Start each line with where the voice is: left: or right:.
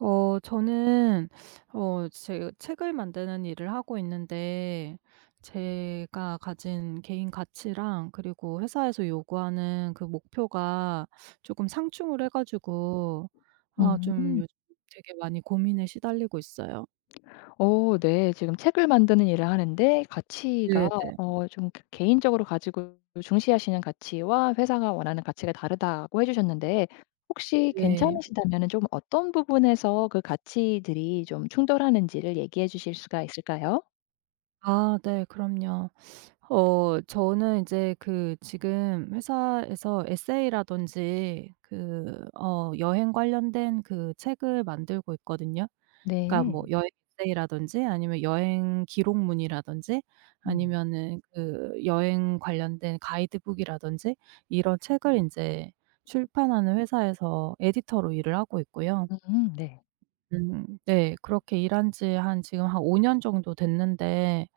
right: 어. 저는 어 제가 책을 만드는 일을 하고 있는데 제가 가진 개인 가치랑 그리고 회사에서 요구하는 그 목표가 쪼끔 상충을 해 가지고 아
left: 음
right: 좀
left: 음.
right: 요즘 되게 많이 고민에 시달리고 있어요.
left: 어 네. 지금 책을 만드는 일을 하는데 가치가
right: 네네.
left: 어 좀 개인적으로 가지고 중시하시는 가치와 회사가 원하는 가치가 다르다고 해 주셨는데 혹시
right: 네.
left: 괜찮으시다면은 좀 어떤 부분에서 그 가치들이 좀 충돌하는지를 얘기해 주실 수가 있을까요?
right: 아. 네. 그럼요. 어. 저는 이제 그 지금 회사에서 에세이라든지 그 어 여행 관련된 그 책을 만들고 있거든요. 그러니까 뭐
left: 네.
right: 여행 에세이라든지 아니면 여행 기록문이라든지
left: 음.
right: 아니면은 그 여행 관련된 가이드북이라든지 이런 책을 인제 출판하는 회사에서 에디터로 일을 하고 있고요.
left: 음. 네.
right: 음 네 그렇게 일한 지 한 지금 한 5 년 정도 됐는데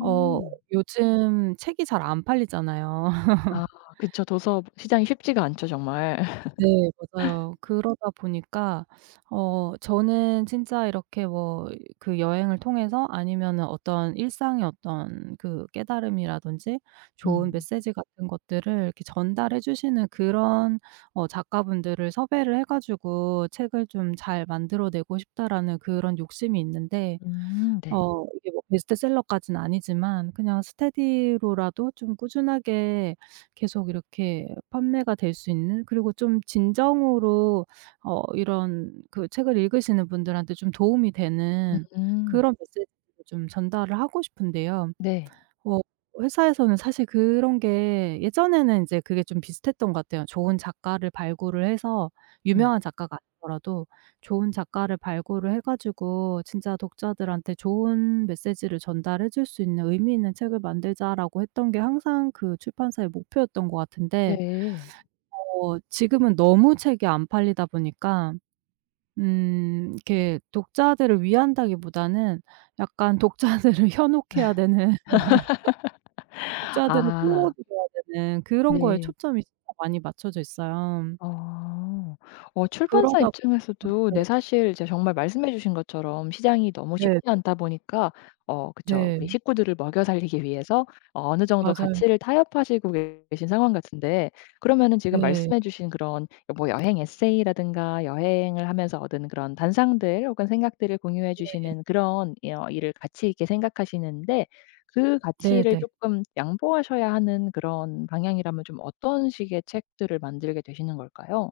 right: 어 요즘 책이 잘 안 팔리잖아요.
left: 아. 그쵸. 도서 시장이 쉽지가 않죠 정말.
right: 네. 맞아요. 그러다 보니까 어 저는 진짜 이렇게 뭐 그 '여행을 통해서 아니면은 어떤 일상의 어떤 그 깨달음이라든지 좋은
left: 음.
right: 메시지 같은 것들을 이렇게 전달해 주시는 그런 어 작가분들을 섭외를 해 가지고 책을 좀 잘 만들어 내고 싶다.'라는 그런 욕심이 있는데
left: 음. 네.
right: 어 이게 뭐 베스트셀러까지는 아니지만 그냥 스테디로라도 좀 꾸준하게 계속 이렇게 판매가 될 수 있는 그리고 좀 진정으로 어 이런 그 책을 읽으시는 분들한테 좀 도움이 되는
left: 음.
right: 그런 메시지들을 좀 전달을 하고 싶은데요.
left: 네.
right: 워 회사에서는 사실 그런 게 예전에는 이제 그게 좀 비슷했던 거 같아요. "좋은 작가를 발굴을 해서
left: 음.
right: 유명한 작가가 아니더라도 좋은 작가를 발굴을 해 가지고 진짜 독자들한테 좋은 메시지를 전달해 줄 수 있는 의미 있는 책을 만들자."라고 했던 게 항상 그 출판사의 목표였던 거 같은데
left: 네.
right: 어 지금은 너무 책이 안 팔리다 보니까 음 이렇게 독자들을 위한다기 보다는 약간 독자들을 현혹해야 되는 독자들을
left: 아.
right: 끌어들여야 되는 그런 거에
left: 네.
right: 초점이 진짜 많이 맞춰져 있어요.
left: 어. 어 출판사
right: 그러다 보니까
left: 입장에서도 네
right: 네.
left: 사실 이제 정말 말씀해 주신 것처럼 시장이 너무 쉽지
right: 네네.
left: 않다 보니까 어 그쵸
right: 네.
left: 우리 식구들을 먹여 살리기 위해서 어 어느 정도
right: 맞아요.
left: 가치를 타협하시고 계신 상황 같은데 그러면은 지금
right: 네.
left: 말씀해 주신 그런 뭐 여행 에세이라든가 여행을 하면서 얻은 그런 단상들 혹은 생각들을 공유해
right: 네.
left: 주시는 그런 어 일을 가치 있게 생각하시는데 그 가치를
right: 네네.
left: 쪼끔 양보하셔야 하는 그런 방향이라면 좀 어떤 식의 책들을 만들게 되시는 걸까요?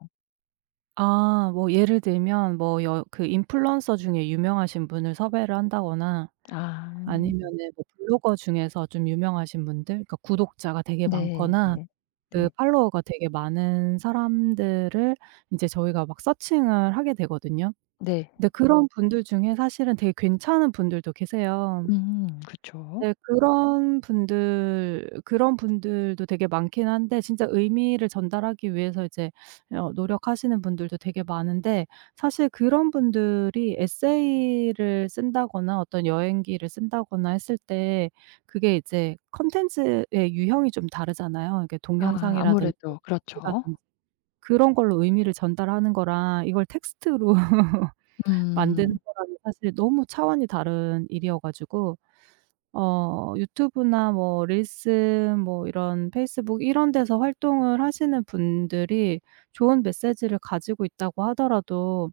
right: 아. 뭐 예를 들면 뭐 여 그 인플루언서 중에 유명하신 분을 섭외를 한다거나
left: 아.
right: 아니면은 뭐 블로거 중에서 좀 유명하신 분들, 그러니까 구독자가 되게
left: 네.
right: 많거나 그
left: 네.
right: 팔로워가 되게 많은 사람들을 이제 저희가 막 searching을 하게 되거든요.
left: 네.
right: 근데 그런 분들 중에 사실은 되게 괜찮은 분들도 계세요.
left: 음. 그쵸.
right: 네. 그런 분들 그런 분들도 되게 많기는 한데 진짜 의미를 전달하기 위해서 이제 어 노력하시는 분들도 되게 많은데 사실 그런 분들이 에세이를 쓴다거나 어떤 여행기를 쓴다거나 했을 때 그게 이제 컨텐츠의 유형이 좀 다르잖아요. 그러니까
left: 아.
right: 동영상이라든지
left: 아무래도
right: [unintelligible]
left: 그렇죠.
right: 라든지 그런 걸로 의미를 전달하는 거랑 이걸 text로 만드는
left: 음.
right: 거랑은 사실 너무 차원이 다른 일이어가지고 어 유튜브나 뭐 릴스 뭐 이런 페이스북 이런 데서 활동을 하시는 분들이 좋은 메시지를 가지고 있다고 하더라도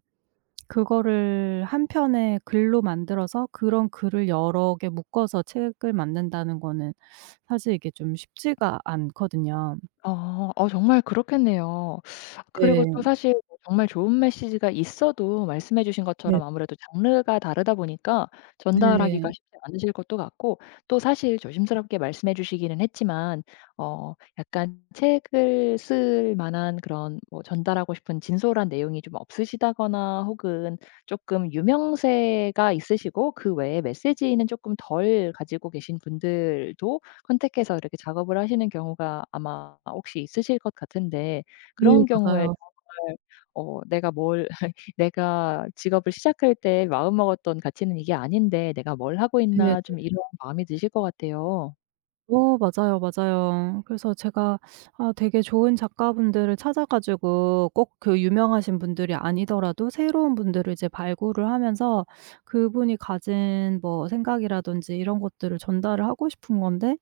right: 그거를 1 편의 글로 만들어서 그런 글을 여러 개 묶어서 책을 만든다는 거는 사실 이게 좀 쉽지가 않거든요.
left: 어. 어 정말 그렇겠네요. 그리고
right: 네.
left: 또 사실 뭐 정말 좋은 메시지가 있어도 말씀해 주신
right: 네.
left: 것처럼 아무래도 장르가 다르다 보니까 전달하기가
right: 네.
left: 쉽지 않으실 것도 같고 또 사실 조심스럽게 말씀해 주시기는 했지만 어 약간 책을 쓸 만한 그런 뭐 전달하고 싶은 진솔한 내용이 좀 없으시다거나 혹은 쪼끔 유명세가 있으시고 그 외에 메시지는 쪼끔 덜 가지고 계신 분들도 contact해서 이렇게 작업을 하시는 경우가 아마 혹시 있으실 것 같은데 그런
right: 네.
left: 경우에
right: 맞아요.
left: 정말 어 내가 뭘 "내가 직업을 시작할 때 마음먹었던 가치는 이게 아닌데 내가 뭘 하고
right: 네네.
left: 있나?" 좀 이런 마음이 드실 것 같아요.
right: 어. 맞아요. 맞아요. 그래서 제가 아 되게 좋은 작가분들을 찾아 가지고 꼭 그 유명하신 분들이 아니더라도 새로운 분들을 이제 발굴을 하면서 그분이 가진 뭐 생각이라든지 이런 것들을 전달을 하고 싶은 건데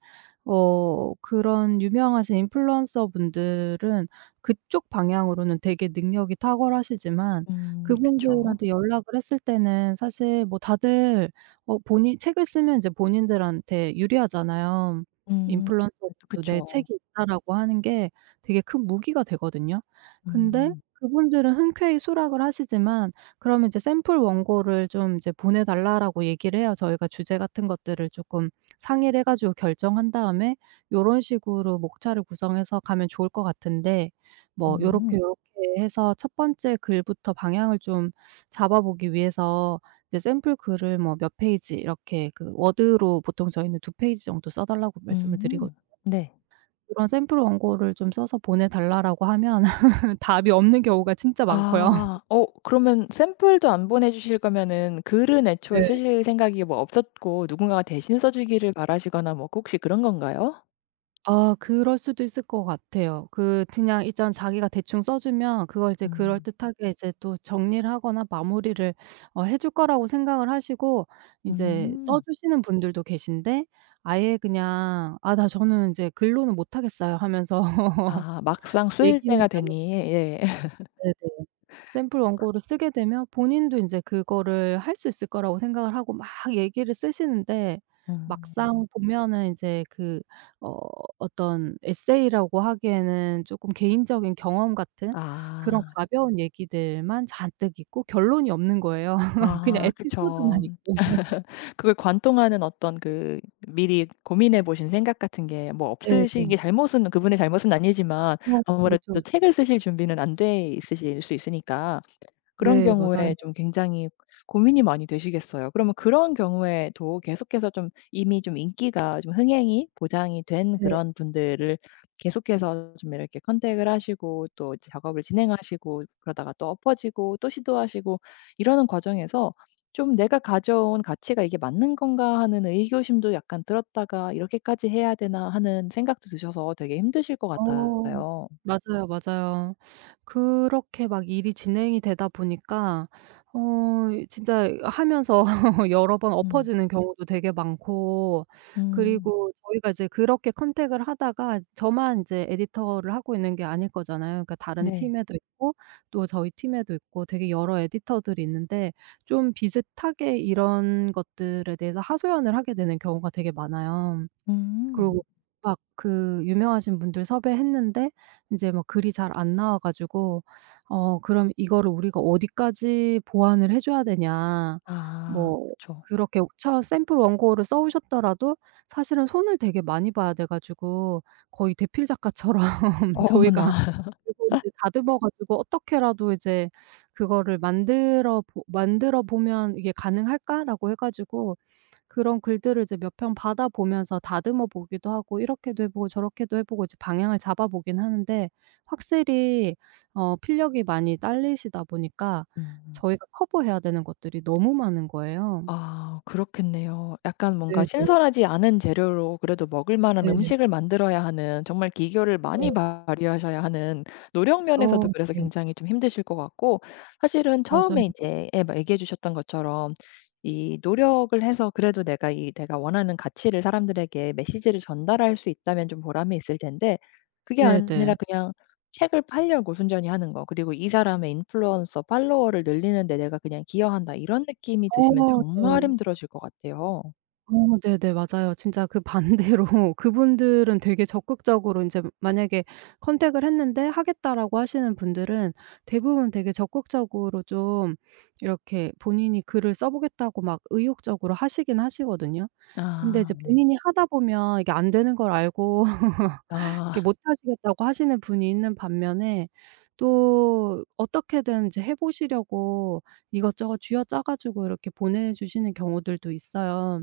right: 어 그런 유명하신 인플루언서 분들은 그쪽 방향으로는 되게 능력이 탁월하시지만
left: 음. 그쵸.
right: 그분들한테 연락을 했을 때는 사실 뭐 다들 뭐 본인 책을 쓰면 이제 본인들한테 유리하잖아요.
left: 음. 그것도
right: 인플루언서들도 '내
left: 그쵸.
right: 책이 있다.'라고 하는 게 되게 큰 무기가 되거든요. 근데
left: 음.
right: 그분들은 흔쾌히 수락을 하시지만 그러면 이제 "샘플 원고를 좀 이제 보내 달라."라고 얘기를 해요. 저희가 주제 같은 것들을 쪼끔 상의를 해 가지고 결정한 다음에 요런 식으로 목차를 구성해서 가면 좋을 것 같은데 뭐 요렇게
left: 음.
right: 요렇게 해서 첫 번째 글부터 방향을 좀 잡아 보기 위해서 이제 샘플 글을 뭐 몇 페이지 이렇게 그 워드로 보통 저희는 2 페이지 정도 써 달라고 말씀을 드리거든요.
left: 음. 네.
right: "그런 샘플 원고를 좀 써서 보내달라."라고 하면 답이 없는 경우가 진짜 많고요.
left: 아. 어 그러면 샘플도 안 보내주실 거면은 글은 애초에
right: 네.
left: 쓰실 생각이 뭐 없었고 누군가가 대신 써 주기를 바라시거나 뭐 혹시 그런 건가요?
right: 아. 그럴 수도 있을 것 같아요. 그 그냥 일단 자기가 대충 써 주면 그걸 이제
left: 음.
right: 그럴듯하게 이제 또 정리를 하거나 마무리를 어 해 줄 거라고 생각을 하시고 이제 써
left: 응.
right: 주시는 분들도 계신데 아예 그냥 "아 나 저는 이제 글로는 못하겠어요." 하면서
left: 아. 막상 쓰일
right: 얘기는
left: 때가
right: 나눴고
left: 되니. 예.
right: 네네 샘플 원고를 쓰게 되면 본인도 인제 그거를 할 수 있을 거라고 생각을 하고 막 얘기를 쓰시는데
left: 음.
right: 막상 보면은 이제 그 어 어떤 에세이라고 하기에는 쪼끔 개인적인 경험 같은 그런
left: 아.
right: 가벼운 얘기들만 잔뜩 있고 결론이 없는 거예요 그냥
left: 아. 그쵸.
right: 에피소드만 있고.
left: 그걸 관통하는 어떤 그 미리 고민해 보신 생각 같은 게 뭐
right: 네 네.
left: 없으시기 잘못은 그분의 잘못은 아니지만
right: 어. 그쵸. 그쵸.
left: 아무래도
right: 그쵸.
left: 책을 쓰실 준비는 안 돼 있으실 수 있으니까 그런
right: 네. 맞아요.
left: 경우에 좀 굉장히 고민이 많이 되시겠어요. 그러면 그런 경우에도 계속해서 좀 이미 좀 인기가 좀 흥행이 보장이 된
right: 네.
left: 그런 분들을 계속해서 좀 이렇게 컨택을 하시고 또 작업을 진행하시고 그러다가 또 엎어지고 또 시도하시고 이러는 과정에서 좀 '내가 가져온 가치가 이게 맞는 건가.' 하는 의구심도 약간 들었다가 '이렇게까지 해야 되나.' 하는 생각도 드셔서 되게 힘드실 것
right: 어.
left: 같아요.
right: 맞아요, 맞아요. 그렇게 막 일이 진행이 되다 보니까 어 이 진짜 하면서 여러 번
left: 음.
right: 엎어지는 경우도 되게 많고
left: 음.
right: 그리고 저희가 이제 그렇게 컨택을 하다가 저만 이제 에디터를 하고 있는 게 아닐 거잖아요. 그러니까 다른
left: 네.
right: 팀에도 있고 또 저희 팀에도 있고 되게 여러 에디터들이 있는데 좀 비슷하게 이런 것들에 대해서 하소연을 하게 되는 경우가 되게 많아요. 그리고
left: 음.
right: 막 그 유명하신 분들 섭외했는데 이제 뭐 글이 잘 안 나와 가지고 "어 그럼 이거를 우리가 어디까지 보완을 해 줘야 되냐."
left: 아.
right: 뭐
left: 그쵸.
right: 그렇게 처음 샘플 원고를 써 오셨더라도 사실은 손을 되게 많이 봐야 돼 가지고 거의 대필 작가처럼
left: 어머나.
right: 저희가 [unintelligible] 다듬어 가지고 어떻게라도 이제 그거를 만들어 보 만들어 보면 '이게 가능할까?'라고 해 가지고 그런 글들을 이제 몇 편 받아 보면서 다듬어 보기도 하고 이렇게도 해 보고 저렇게도 해 보고 이제 방향을 잡아보기는 하는데 확실히 어 필력이 많이 딸리시다 보니까
left: 음.
right: 저희가 커버해야 되는 것들이 너무 많은 거예요.
left: 아 그렇겠네요. 약간 뭔가
right: 네네.
left: 신선하지 않은 재료로 그래도 먹을만한
right: 네.
left: 음식을 만들어야 하는 정말 기교를
right: 네.
left: 많이 발휘하셔야 하는 노력
right: 어.
left: 면에서도 그래서
right: 네.
left: 굉장히 좀 힘드실 것 같고 사실은
right: 맞아요.
left: 처음에 이제 예 얘기해 주셨던 것처럼 이 노력을 해서 그래도 내가 이 내가 원하는 가치를 사람들에게 메시지를 전달할 수 있다면 좀 보람이 있을 텐데 그게
right: 네네.
left: 아니라 그냥 책을 팔려고 순전히 하는 거 그리고 '이 사람의 인플루언서 팔로워를 늘리는데 내가 그냥 기여한다.' 이런 느낌이 드시면
right: 어.
left: 정말
right: 네.
left: 힘들어질 것 같아요.
right: 어 네네. 맞아요. 진짜 그 반대로 그분들은 되게 적극적으로 인제 만약에 컨택을 했는데 "하겠다."라고 하시는 분들은 대부분 되게 적극적으로 좀 이렇게 본인이 글을 써 보겠다고 막 의욕적으로 하시기는 하시거든요. 근데
left: 아
right: 이제
left: 네.
right: 본인이 하다 보면 이게 안 되는 걸 알고
left: 아.
right: 이렇게 못 하시겠다고 하시는 분이 있는 반면에 또 어떻게든 이제 해 보시려고 이것저것 쥐어짜 가지고 이렇게 보내주시는 경우들도 있어요.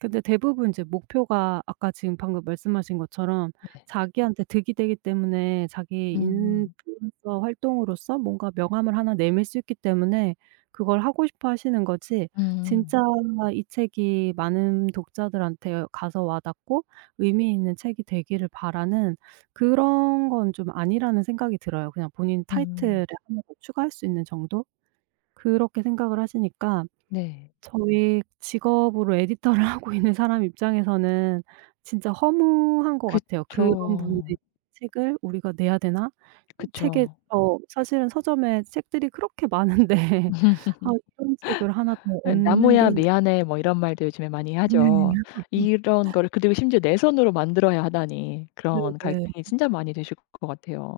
right: 근데 대부분 이제 목표가 아까 지금 방금 말씀하신 것처럼
left: 네.
right: 자기한테 득이 되기 때문에 자기
left: 음.
right: 인플루언서 활동으로서 뭔가 명함을 1 내밀 수 있기 때문에 그걸 하고 싶어 하시는 거지
left: 음.
right: 진짜 이 책이 많은 독자들한테 가서 와 닿고 의미 있는 책이 되기를 바라는 그런 건 좀 아니라는 생각이 들어요 그냥 본인 타이틀에
left: 음.
right: 1 더 추가할 수 있는 정도? 그렇게 생각을 하시니까
left: 네.
right: 저희 직업으로 에디터를 하고 있는 사람 입장에서는 진짜 허무한 것 같아요. '그런 분들의
left: 그쵸.
right: 책을 우리가 내야 되나?' 책에
left: 그쵸.
right: 어 사실은 서점에 책들이 그렇게 많은데 아 이런 책을 하나 더 얹는 게
left: "나무야 미안해." 뭐 이런 말도 요즘에 많이
right: 네.
left: 하죠. 이런 거를 그리고 심지어 내 손으로 만들어야 하다니 그런
right: 네네.
left: 갈등이
right: 음.
left: 진짜 많이 되실 것 같아요.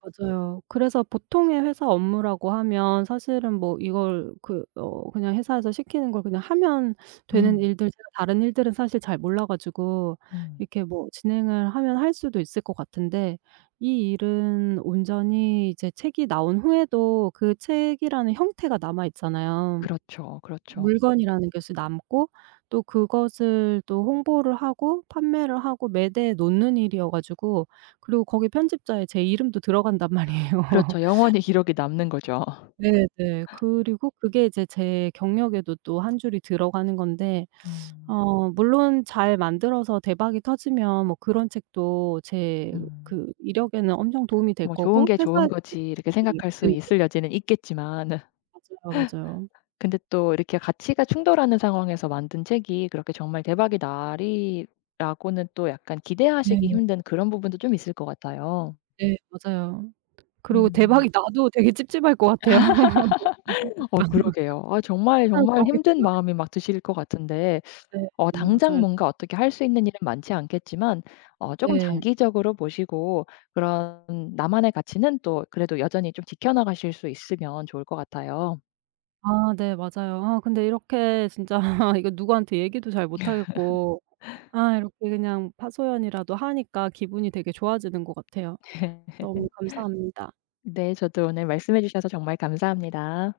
right: 맞아요. 그래서 보통의 회사 업무라고 하면 사실은 뭐 이걸 그 어 그냥 회사에서 시키는 걸 그냥 하면 되는
left: 음.
right: 일들 제가 다른 일들은 사실 잘 몰라 가지고
left: 음.
right: 이렇게 뭐 진행을 하면 할 수도 있을 것 같은데 이 일은 온전히 이제 책이 나온 후에도 그 책이라는 형태가 남아 있잖아요.
left: 그렇죠. 그렇죠.
right: 물건이라는 것이 남고 또 그것을 또 홍보를 하고 판매를 하고 매대에 놓는 일이어 가지고 그리고 거기 편집자에 제 이름도 들어간단 말이에요.
left: 그렇죠. 영원히 기록이 남는거죠.
right: 네네. 그리고 그게 이제 제 경력에도 또 1 줄이 들어가는 건데
left: 음.
right: 어 물론 잘 만들어서 대박이 터지면 뭐 그런 책도 제
left: 음.
right: 그 이력에는 엄청 도움이 될
left: 뭐 '좋은
right: 거고
left: 게
right: 회사에
left: 좋은거지.' 이렇게 생각할
right: [unintelligible]
left: 수
right: 네네.
left: 있을 여지는 있겠지만
right: 맞아요. 맞아요.
left: 근데 또 이렇게 가치가 충돌하는 상황에서 만든 책이 그렇게 정말 대박이 나리라고는 또 약간 기대하시기
right: 네.
left: 힘든 그런 부분도 좀 있을 것 같아요.
right: 네. 맞아요. 그리고
left: 음.
right: 대박이 나도 되게 찝찝할 것 같아요. [unintelligible]
left: 어 그러게요. 아 정말
right: 회사는
left: 정말 힘든
right: 좋아하겠지만.
left: 마음이 막 드실 것 같은데
right: 네.
left: 어
right: 어
left: 당장
right: 맞아요.
left: 뭔가 어떻게 할 수 있는 일은 많지 않겠지만 어 쪼금
right: 네.
left: 장기적으로 보시고 그런 나만의 가치는 또 그래도 여전히 좀 지켜나가실 수 있으면 좋을 것 같아요.
right: 아. 네. 맞아요. 아 근데 이렇게 진짜 이거 누구한테 얘기도 잘 못하겠고 아 이렇게 그냥 하소연이라도 하니까 기분이 되게 좋아지는 것 같아요. 너무 감사합니다.
left: 네. 저도 오늘 말씀해 주셔서 정말 감사합니다.